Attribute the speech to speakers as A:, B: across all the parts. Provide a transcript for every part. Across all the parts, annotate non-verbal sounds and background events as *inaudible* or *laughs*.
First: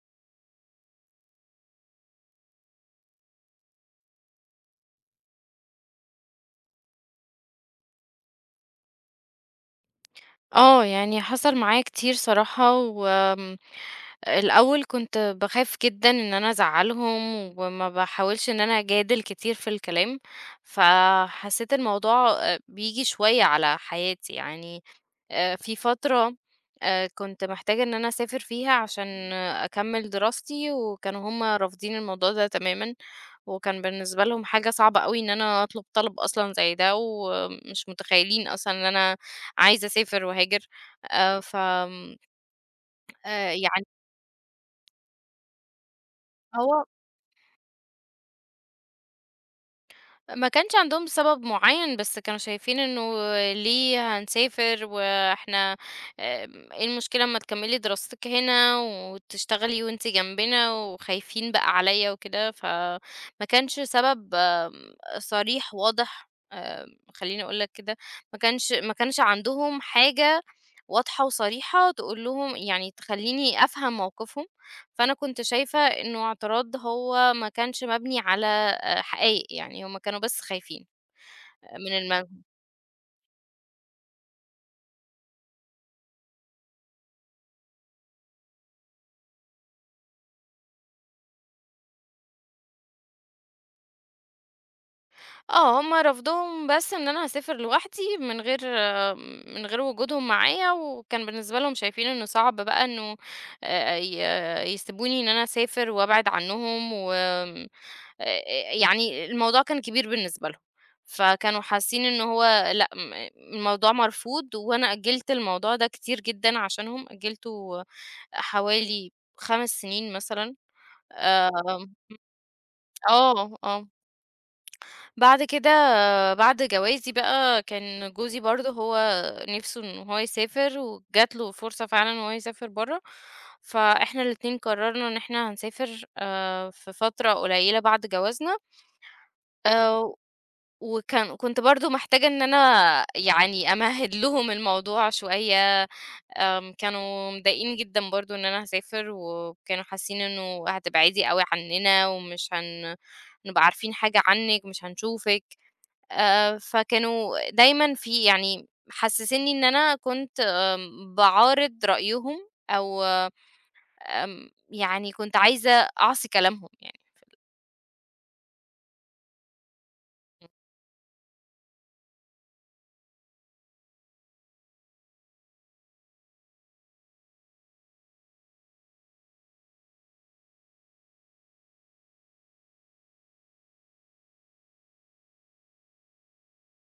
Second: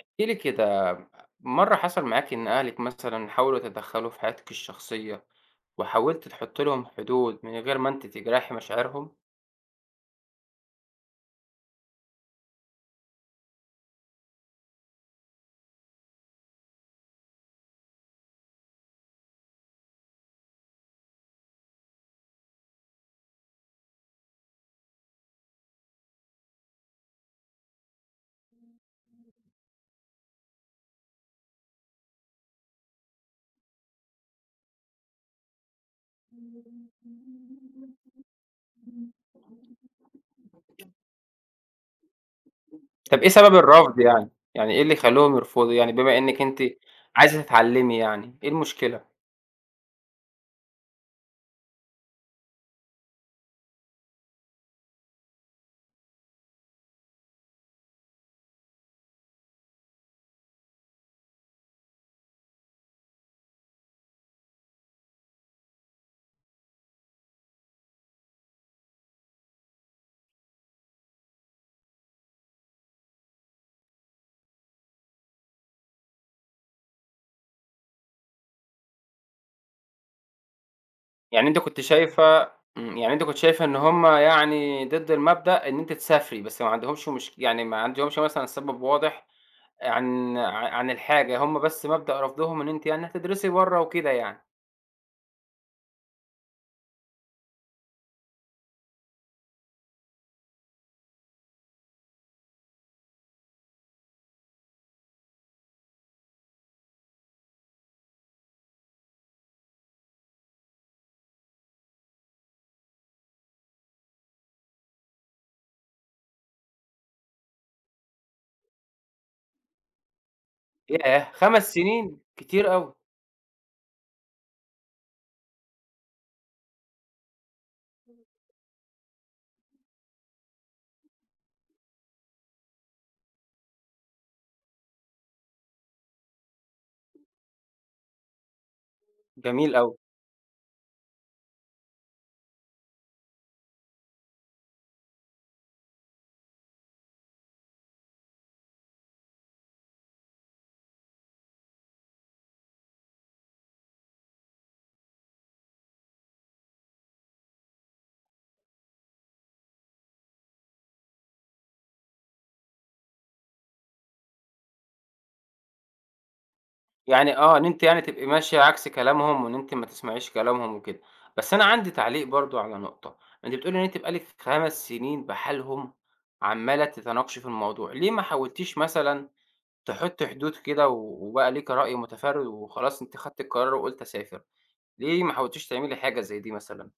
A: احكي لي كده مرة حصل معاك إن أهلك مثلا حاولوا يتدخلوا في حياتك الشخصية وحاولت تحط لهم حدود من غير ما أنت تجرحي مشاعرهم؟
B: آه، يعني حصل معايا كتير صراحة و الأول كنت باخاف جدًا إن أنا أزعّلهم، وما باحاولش إن أنا أجادل كتير في الكلام، فحسيت الموضوع بييجي شوية على حياتي يعني. في فترة كنت محتاجة إن أنا أسافر فيها عشان أكمّل دراستي، وكانوا هُم رافضين الموضوع ده تمامًا، وكان بالنسبة لهم حاجة صعبة أوي إن أنا أطلب طلب أصلًا زي ده، ومش متخيلين أصلًا إن أنا عايزة أسافر وأهاجر. ف آمم،
A: طب إيه سبب
B: يعني
A: الرفض يعني؟ يعني إيه اللي خلاهم يرفضوا؟ يعني بما إنك أنت
B: هو
A: عايزة تتعلمي يعني إيه المشكلة؟
B: ما كانش عندهم سبب معين، بس كانوا شايفين إنه ليه هنسافر وإحنا إيه المشكلة أمّا تكمّلي دراستِك هنا وتشتغلي وأنتِ جنبنا وخايفين بقى عليّا وكده، فما كانش سبب صريح واضح. خلّيني أقول لك كده، ما كانش عندهم حاجة واضحة وصريحة تقول لهم يعني تخلّيني أفهم موقفهم، فأنا كنت شايفة إنه اعتراض هو ما كانش مبني على حقايق يعني، هُم كانوا بس خايفين.
A: يعني أنت كنت
B: من المغ
A: شايفة يعني أنت كنت شايفة إن هما يعني ضد المبدأ إن أنت تسافري بس ما عندهمش مشكلة يعني ما عندهمش مثلا سبب واضح عن الحاجة، هم بس مبدأ رفضهم إن أنتِ يعني هتدرسي برّه وكده يعني.
B: آه، هُم رفضهم بس إن أنا هاسافر لوحدي من غير من غير وجودهم معايا، وكان بالنسبة لهم شايفين إنه صعب بقى إنه ي يسيبوني إن أنا أسافر وأبعد عنهم، وآمم آآ يعني الموضوع كان كبير بالنسبة لهم، فكانوا حاسين إن هو لأ، م الموضوع مرفوض، وأنا أجّلت الموضوع ده كتير جدًا عشانهم، أجّلته حوالي 5 سنين مثلًا.
A: ياه! 5
B: آمم،
A: سنين كتير أوي،
B: آه، آه. بعد كده بعد جوازي بقى كان جوزي برضه هو نِفْسه إن هو يسافر، وجات له فرصة فعلًا إن هو يسافر برّه، فإحنا الاتنين قررنا إن إحنا هنسافر في فترة قليلة بعد جوازنا.
A: جميل أوي.
B: آآ وكان كنت برضه محتاجة إن أنا يعني أمهِّد *laughs* لهم الموضوع شوية. كانوا مضايقين جدًا برضه إن أنا هاسافر، وكانوا حاسين إنه هتبعدي أوي عننا، ومش هنبقى عارفين حاجة عنِّك، مش هنشوفِك. فكانوا دايمًا في يعني محسّسينّي إن أنا كنت باعارض رأيهم أو يعني كنت عايزة أعصي كلامهم يعني.
A: يعني إن أنتِ يعني تبقي ماشية عكس كلامهم وإن أنتِ ما تسمعيش كلامهم وكده. بس أنا عندي تعليق برضه على نقطة، أنتِ بتقولي إن أنتِ بقى لِك 5 سنين بحالهم عمّالة تتناقشي في الموضوع، ليه ما حاولتيش مثلًا تحطّي حدود كده و وبقى ليكِ رأي متفرّد وخلاص أنتِ خدتِ القرار وقُلتِ أسافر، ليه ما حاولتيش تعملي حاجة زي دي مثلًا؟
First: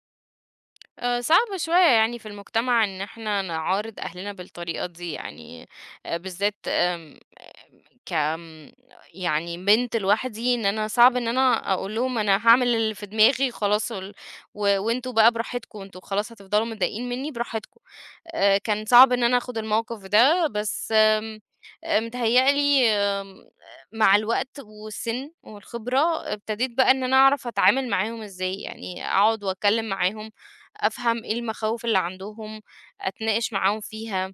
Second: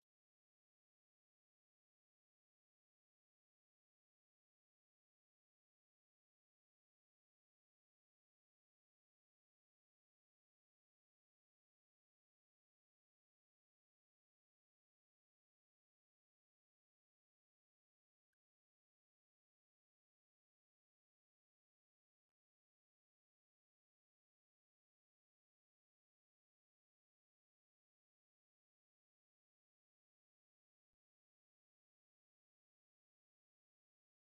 B: صعب شوية يعني في المجتمع إن إحنا نعارض أهلنا بالطريقة دي يعني، بالذات آمم ك آمم، يعني بنت لوحدي، إن أنا صعب إن أنا أقول لهم أنا هاعمل اللي في دماغي خلاص و وأنتم بقى براحتكم، أنتم خلاص هتفضلوا متضايقين منّي براحتكم. كان صعب إن أنا آخد الموقف ده، بس آمم، متهيأ لي مع الوقت والسِن والخبرة، ابتديت بقى إن أنا أعرف أتعامل معاهم إزاي، يعني أقعد وأتكلّم معاهم، أفهم إيه المخاوف اللي عندهم، أتناقش معاهم فيها.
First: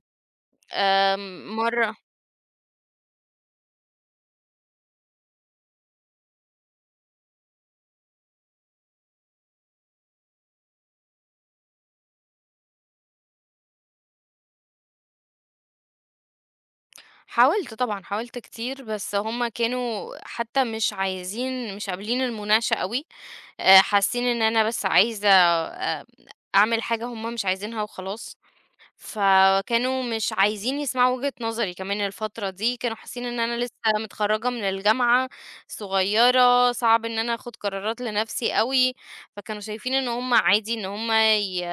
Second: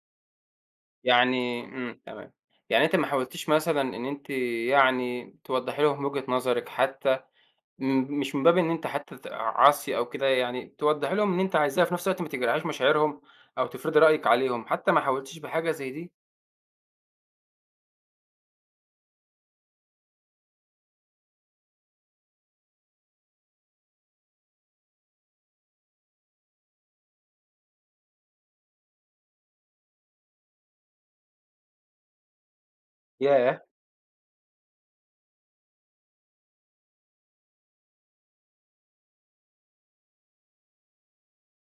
B: آمم،
A: يعني
B: مرّة
A: تمام. يعني أنتِ ما حاولتيش مثلًا إن أنتِ يعني توضّحي لهم وجهة نظرِك حتى، مش من باب إن أنتِ حتى تعاصي أو كده يعني، توضّحي لهم إن أنتِ عايزاها، في نفس الوقت ما تجرحيش مشاعرهم أو تفرضي رأيِك عليهم، حتى ما حاولتيش بحاجة زي دي؟
B: حاولت طبعًا، حاولت كتير، بس هُم كانوا حتى مش عايزين مش قابلين المناقشة أوي، حاسين إن أنا بس عايزة أعمل حاجة هُم مش عايزينها وخلاص. فكانوا مش عايزين يسمعوا وجهة نظري كمان الفترة دي، كانوا حاسين إن أنا
A: ياه!
B: لسه متخرّجة من الجامعة، صغيّرة، صعب إن أنا آخُد قرارات لنَفْسي أوي، فكانوا شايفين إن هم عادي إن هم ي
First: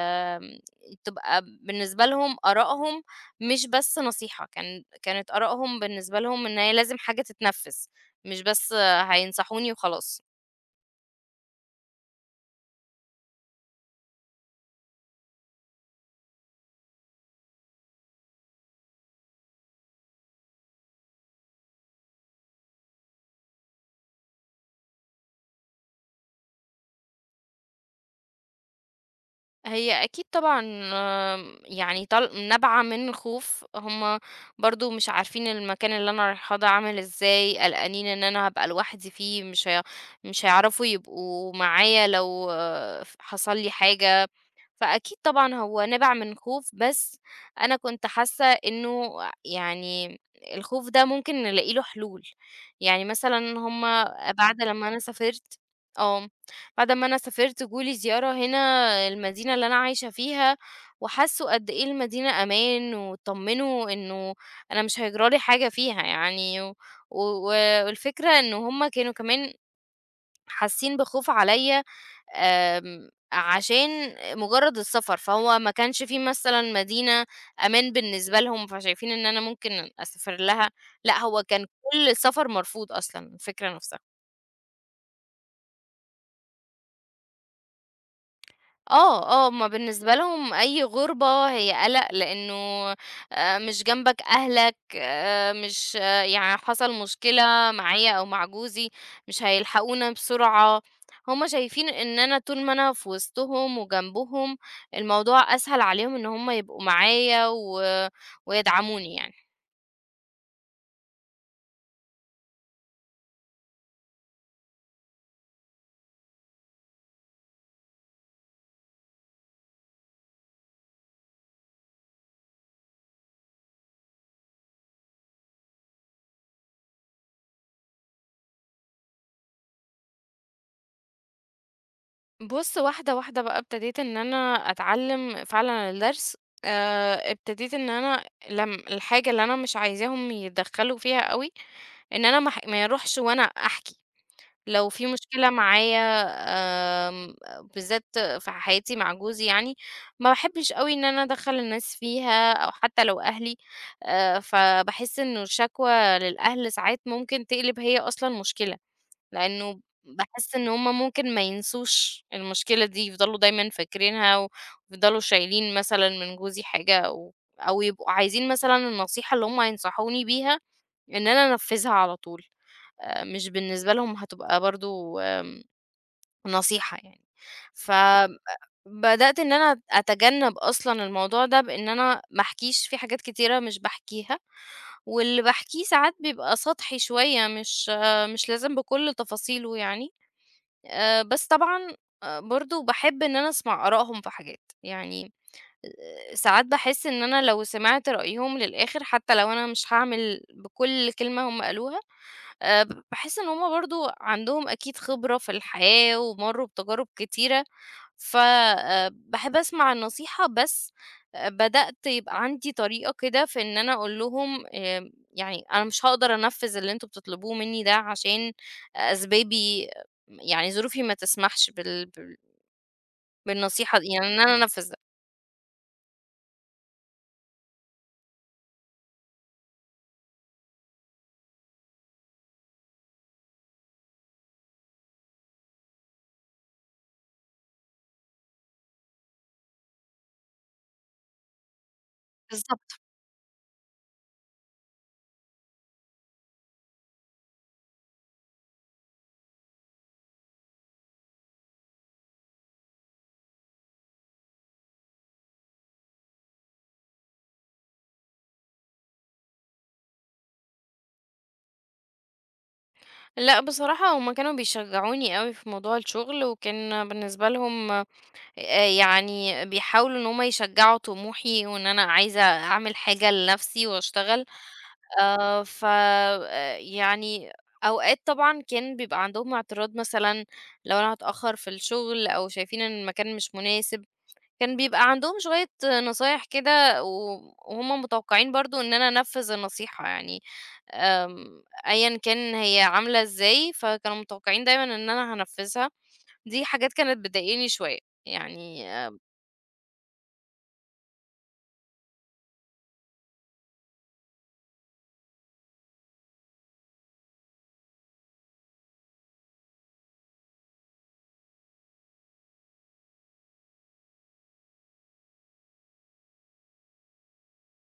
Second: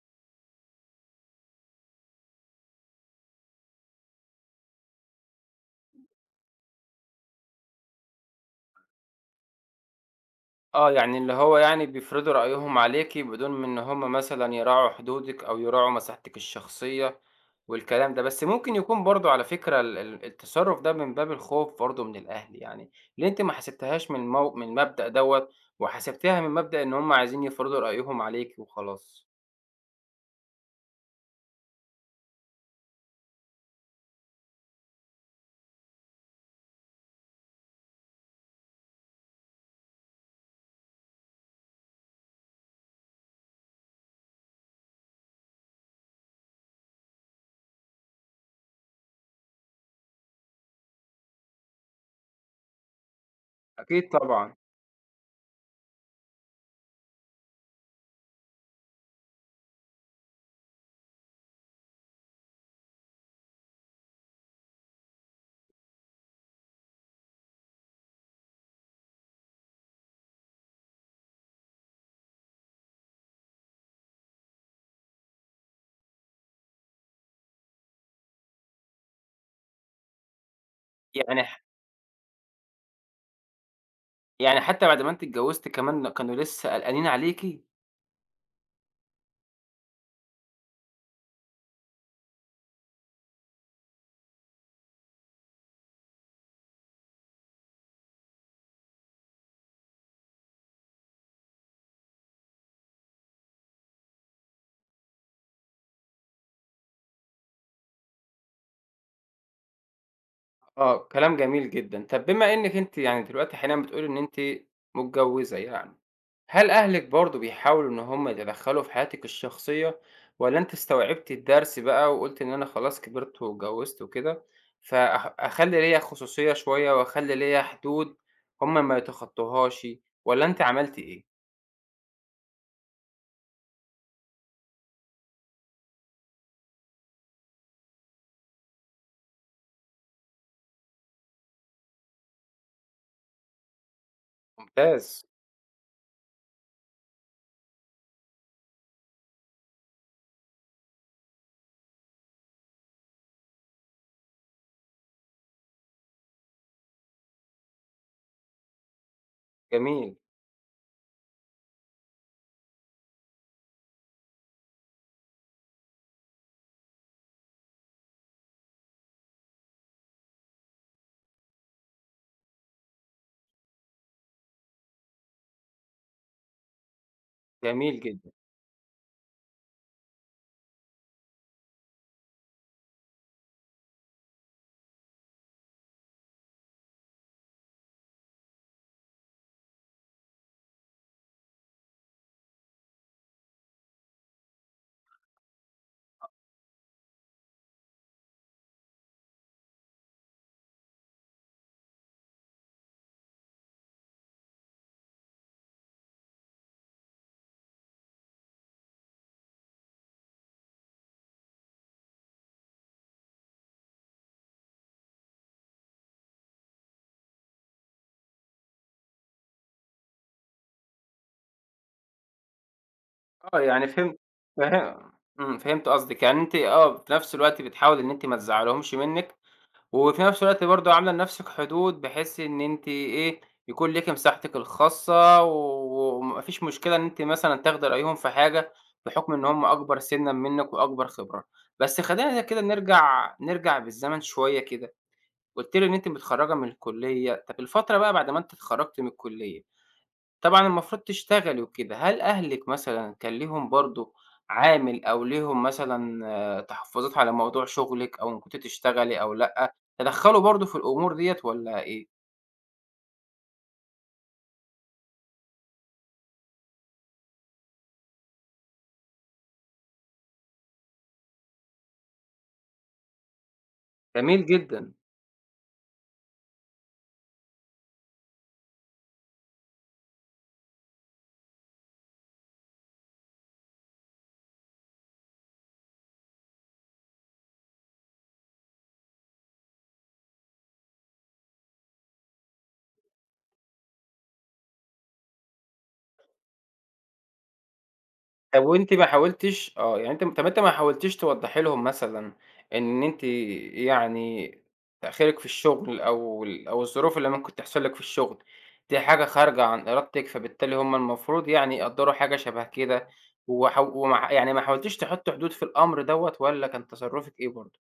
B: تبقى بالنسبة لهم آرائهم مش بس نصيحة، كانت آرائهم بالنسبة لهم إن هي لازم حاجة تتنفِّذ، مش بس هينصحوني وخلاص.
A: آه، يعني اللي هو يعني بيفرضوا رأيهم عليكِ بدون من إن هم مثلًا يراعوا حدودِك أو يراعوا مساحتِك الشخصية والكلام ده، بس ممكن يكون برضه على فكرة ال ال التصرُّف ده من باب الخوف برضه من الأهل يعني، ليه أنتِ ما حسبتيهاش من من المبدأ دوّة وحسبتيها من مبدأ إن هم عايزين يفرضوا رأيهم عليكِ وخلاص؟
B: هي أكيد طبعًا يعني طال نابعة من الخوف، هم برضه مش عارفين المكان اللي أنا رايحاه ده عامل إزاي، قلقانين إن أنا هابقى لوحدي فيه، مش هيعرفوا يبقوا معايا لو آه، ف حصل لي حاجة. فأكيد طبعًا هو نبع من خوف، بس أنا كنت حاسة إنه يعني الخوف ده ممكن نلاقي له حلول. يعني مثلًا هم
A: أكيد طبعًا،
B: بعد لمّا أنا سافرت آه، بعد ما أنا سافرت جُه لي زيارة هنا المدينة اللي أنا عايشة فيها، وحسّوا قد إيه المدينة أمان، واتطمنوا إنه أنا مش هيجرى لي حاجة فيها يعني. و و والفكرة إن هم كانوا كمان حاسين بخوف عليَّ عشان مجرد السفر، فهو ما كانش في مثلًا مدينة أمان بالنسبة لهم، فشايفين إن أنا ممكن أسافر لها. لأ،
A: يعني
B: هو
A: ح
B: كان كل السفر مرفوض أصلًا، الفكرة نفسها.
A: يعني حتى بعد ما أنتِ اتجوزتِ كمان كانوا لسه قلقانين عليكِ؟
B: آه، آه، هُم بالنسبة لهم أي غُربة هي قَلَق، لإنه مش جنبك أهلك، مش آه، يعني حصل مشكلة معايا أو مع جوزي مش هيلحقونا بسرعة. هُم شايفين إن أنا طول ما أنا في وسطهم وجنبهم، الموضوع أسهل عليهم إن هُم يبقوا معايا ويدعموني يعني.
A: آه، كلام جميل جدًا. طَب بما إنِّك أنتِ يعني دلوقتي حاليًا بتقولي إن أنتِ متجوّزة يعني هل أهلك برضه بيحاولوا إن هم يتدخلوا في حياتك الشخصية والّا أنتِ استوعبتِ الدرس بقى وقُلتِ إن أنا خلاص كبرت واتجوزت وكده، أخلّي ليّا خصوصية شوية وأخلّي ليّا حدود هم ما يتخطوهاش، والّا أنتِ عملتِ إيه؟
B: بُص، واحدة، واحدة بقى ابتديت إن أنا أتعلّم فعلًا الدرس. ابتديت إن أنا لم الحاجة اللي أنا مش عايزاهم يتدخّلوا فيها أوي إن أنا ما أروحش وأنا أحكي لو في
A: ممتاز،
B: مشكلة معايا. آمم، بالذات في حياتي مع جوزي يعني، ما باحبش أوي إن أنا أدخّل الناس فيها أو حتى لو أهلي. فباحس إنه الشكوى للأهل ساعات ممكن تقلب هي أصلًا مشكلة، لإنه
A: جميل،
B: باحس إن هُم ممكن ما ينسوش المشكلة دي، يفضلوا دايمًا فاكرينها ويفضلوا شايلين مثلًا من جوزي حاجة، أو يبقوا عايزين مثلًا النصيحة اللي هُم هينصحوني بيها إن أنا أنفّذها على طول. مش بالنسبة لهم هتبقى برضه نصيحة يعني.
A: جميل جدا.
B: فبدأت إن أنا أتجنب أصلًا الموضوع ده بإن أنا ما أحكيش، في حاجات كتيرة مش باحكيها، واللي باحكيه ساعات بيبقى سطحي شوية مش مش لازم بكل تفاصيله يعني. بس طبعًا برضه باحب إن أنا أسمع آرائهم في حاجات، يعني ساعات باحس إن أنا لو سمعت رأيهم للآخر حتى لو أنا مش هاعمل بكل كلمة هم قالوها، ب باحس إن هُم برضه عندهم أكيد خبرة في الحياة ومرّوا بتجارب كتيرة، ف باحب أسمع النصيحة. بس بدأت يبقى عندي طريقة كده في إن أنا أقول لهم يعني أنا مش هاقدر أنفّذ اللي أنتم بتطلبوه منّي ده عشان أسبابي، يعني ظروفي ما تسمحش
A: آه، يعني
B: بالنصيحة دي،
A: فهمت
B: يعني إن أنا أنفّذ
A: فه
B: ده.
A: إمم، فهمت قصدِك، يعني أنتِ في نفس الوقت بتحاولي إن أنتِ ما تزعّليهمش منِّك وفي نفس الوقت برضه عاملة لنفسِك حدود، بحيث إن أنتِ إيه، يكون ليكِ مساحتِك الخاصة، وما فيش مشكلة إن أنتِ مثلًا تاخدي رأيهم في حاجة، بحكم إن هُم أكبر سِنًا منِّك وأكبر خبرة. بس خلّينا كده
B: بالضبط.
A: نرجع نرجع بالزمن شوية كده، قُلتِ لي إن أنتِ متخرّجة من الكلية، طَب الفترة بقى بعد ما أنتِ اتخرّجتِ من الكلية، طبعًا المفروض تشتغلي وكده، هل أهلِك مثلًا كان ليهم برضه عامل أو ليهم مثلًا تحفُّظات على موضوع شُغلِك أو إن كنتِ تشتغلي أو لأ، تدخّلوا برضه في الأمور ديّة والّا إيه؟
B: لأ، بصراحة هُم كانوا بيشجعوني أوي في موضوع الشغل، وكان بالنسبة لهم يعني بيحاولوا إن هُم يشجّعوا طموحي وإن أنا عايزة أعمل حاجة لنفسي وأشتغل.
A: جميل جدًا.
B: ف يعني أوقات طبعًا كان بيبقى عندهم اعتراض مثلًا لو أنا هاتأخّر في الشغل أو شايفين إن المكان مش مناسب، كان بيبقى عندهم شوية نصايح كده، وهُم متوقّعين برضه إن أنا أنفّذ النصيحة يعني، أيًا كان هي عاملة إزاي، فكانوا متوقّعين دايمًا إن أنا هانفّذها. دي حاجات كانت بتضايقني شوية،
A: طب
B: يعني
A: وأنتِ ما حاولتيش توضّحي لهم مثلًا إن أنتِ يعني تأخيرِك في الشغل أو ال أو الظروف اللي ممكن تحصل لِك في الشغل دي حاجة خارجة عن إرادتِك، فبالتالي هم المفروض يعني يقدّروا حاجة شبه كده، وحاو وما ح يعني ما حاولتيش تحطّي حدود في الأمر دوّة والّا كان تصرُّفِك إيه برضه؟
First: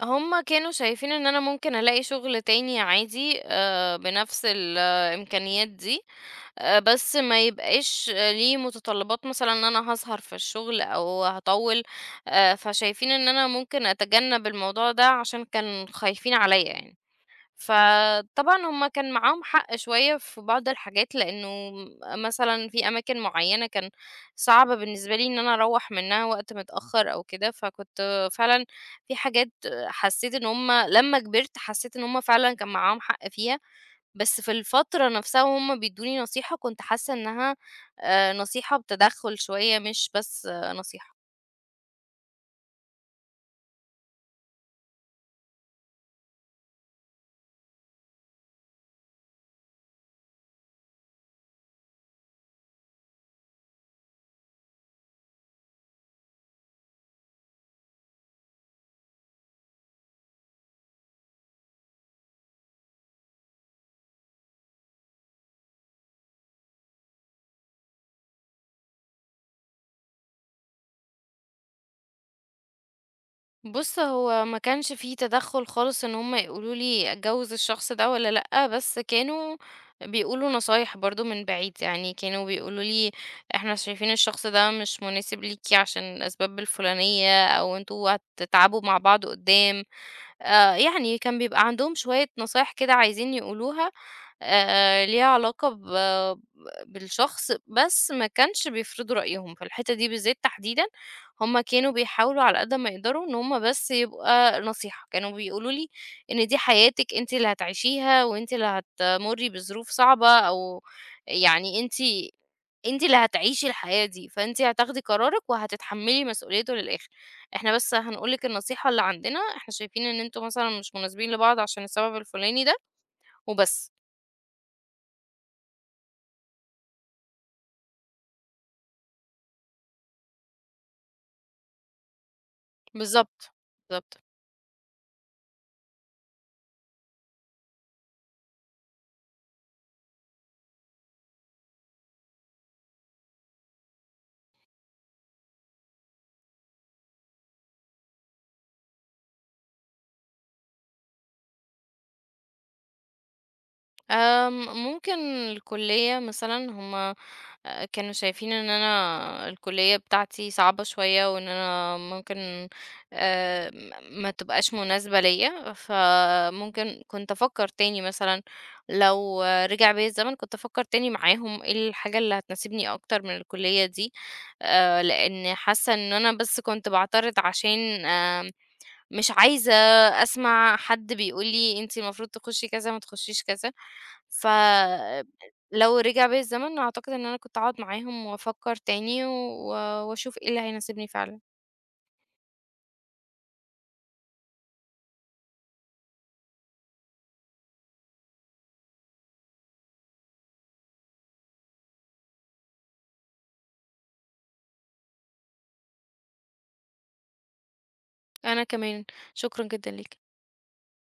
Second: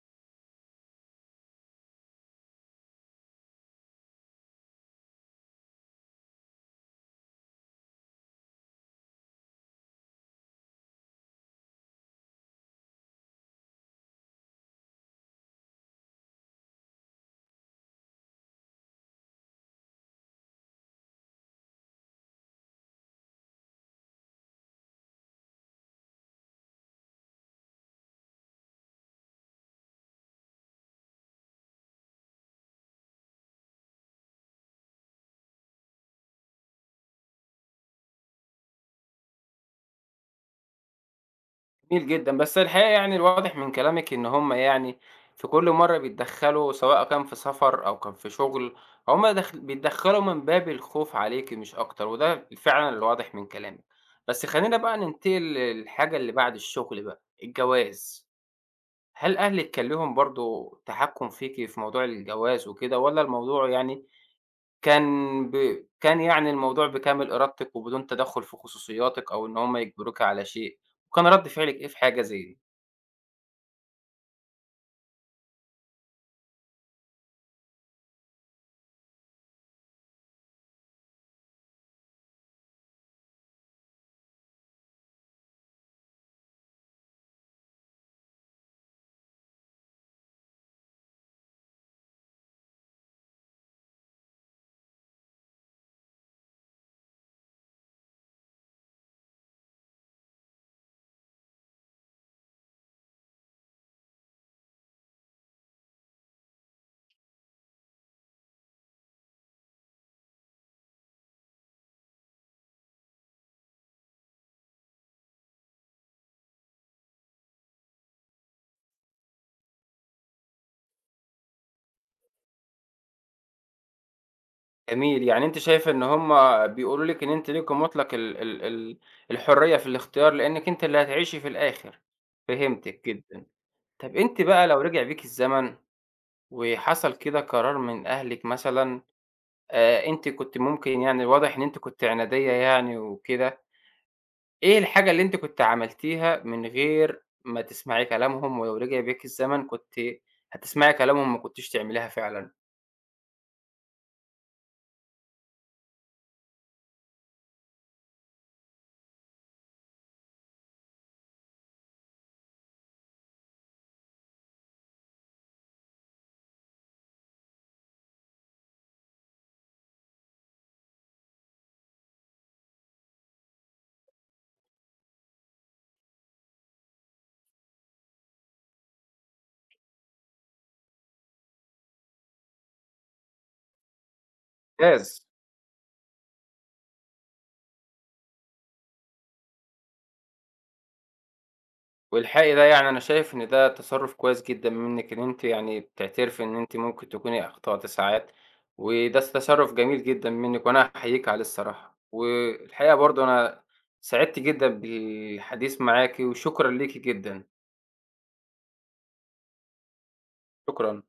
B: هُم كانوا شايفين إن أنا ممكن ألاقي شغل تاني عادي بنفس الإمكانيات دي، بس ما يبقاش ليه متطلبات مثلًا إن أنا هاسهر في الشغل أو هاطوّل. فشايفين إن أنا ممكن أتجنب الموضوع ده عشان كانوا خايفين عليّا يعني. فطبعًا هُم كان معاهم حق شوية في بعض الحاجات، لإنه مثلًا في أماكن معيّنة كان صعب بالنسبة لي إن أنا أروّح منها وقت متأخّر أو كده، فكنت فعلًا في حاجات حسّيت إن هُم لمّا كبرت حسّيت إن هُم فعلًا كان معاهم حق فيها، بس في الفترة نَفْسها وهُم بيدّوني نصيحة كنت حاسّة إنها نصيحة بتدخُّل شوية مش بس نصيحة.
A: جميل جدًا، بس الحقيقة يعني الواضح من كلامِك إن هُم يعني في كل مرّة بيتدخّلوا سواء كان في سفر أو كان في شغل، هُم داخل بيتدخّلوا من باب الخوف عليكِ مش أكتر، وده فعلًا اللي واضح من كلامِك. بس خلّينا بقى ننتقل للحاجة اللي بعد الشغل بقى، الجواز. هل أهلِك كان ليهم برضه تحكُّم فيكِ في موضوع الجواز وكده والّا الموضوع يعني كان يعني الموضوع بكامل إرادتِك وبدون تدخُّل في خصوصياتِك أو إن هُم يجبروكِ على شيء؟ وكان رَد فعلِك إيه في حاجة زي دي؟
B: بُص، هو ما كانش في تدخُّل خالص إن هم يقولوا لي أتجوّز الشخص ده والّا لأ، بس كانوا بيقولوا نصايح برضه من بعيد. يعني كانوا بيقولوا لي: "إحنا شايفين الشخص ده مش مناسب ليكِ عشان الأسباب الفُلانية، أو أنتم هتتعبوا مع بعض قُدّام." يعني كان بيبقى عندهم شوية نصايح كده عايزين يقولوها ليها علاقة بالشخص، بس ما كانش بيفرضوا رأيهم. في الحتّة دي بالذات تحديدًا هم كانوا بيحاولوا على قد ما يقدروا إن هم بس يبقى نصيحة، كانوا بيقولوا لي إن دي حياتِك أنتِ اللي هتعيشيها، وأنتِ اللي هتمُرّي بظروف صعبة، أو يعني أنتِ اللي هتعيشي الحياة دي، فأنتِ هتاخدي قرارِك وهتتحمّلي مسؤوليته للآخر. إحنا بس هنقول لِك النصيحة اللي عندنا، إحنا شايفين إن أنتم مثلًا مش مناسبين لبعض عشان السبب الفُلاني ده وبس.
A: جميل، يعني أنتِ شايفة إن هُم بيقولوا لِك إن أنتِ ليكِ مطلق ال ال ال الحرية في الاختيار لإنِّك أنتِ اللي هتعيشي في الآخر، فهمتِك جدًا.
B: بالضبط،
A: طَب
B: بالضبط.
A: أنتِ بقى لو رجع بيكِ الزمن وحصل كده قرار من أهلِك مثلًا، أنتِ كنتِ ممكن يعني واضح إن أنتِ كنتِ عنادية يعني وكده، إيه الحاجة اللي أنتِ كنتِ عملتيها من غير ما تسمعي كلامهم ولو رجع بيكِ الزمن كنتِ هتسمعي كلامهم وما كنتيش تعمليها فعلًا؟
B: ممكن الكلية مثلًا. هُم كانوا شايفين إن أنا الكلية بتاعتي صعبة شوية، وإن أنا ممكن م ما تبقاش مناسبة ليّا، فممكن كنت أفكّر تاني. مثلًا لو رجع بيّا الزمن كنت أفكّر تاني معاهم إيه الحاجة اللي هتناسبني أكتر من الكلية دي، لإن حاسة إن أنا بس كنت باعترض عشان مش عايزة أسمع حد بيقول لي أنتِ المفروض تخشي كذا ما تخشيش كذا. ف
A: ممتاز.
B: لو رجع بيا الزمن أعتقد إن أنا كنت هاقعد معاهم وأفكر تاني وأشوف إيه اللي هيناسبني فعلًا.
A: والحقي ده يعني أنا شايف إن ده تصرُّف كويس جدًا منِّك، إن أنتِ يعني بتعترفي إن أنتِ ممكن تكوني أخطأتِ ساعات، وده تصرُّف جميل جدًا منِّك وأنا أحييكِ عليه الصراحة. والحقيقة برضه أنا سعدت جدًا بالحديث معاكِ وشكرًا ليكِ جدًا،
B: أنا كمان، شكرًا جدًا ليك.
A: شكرًا.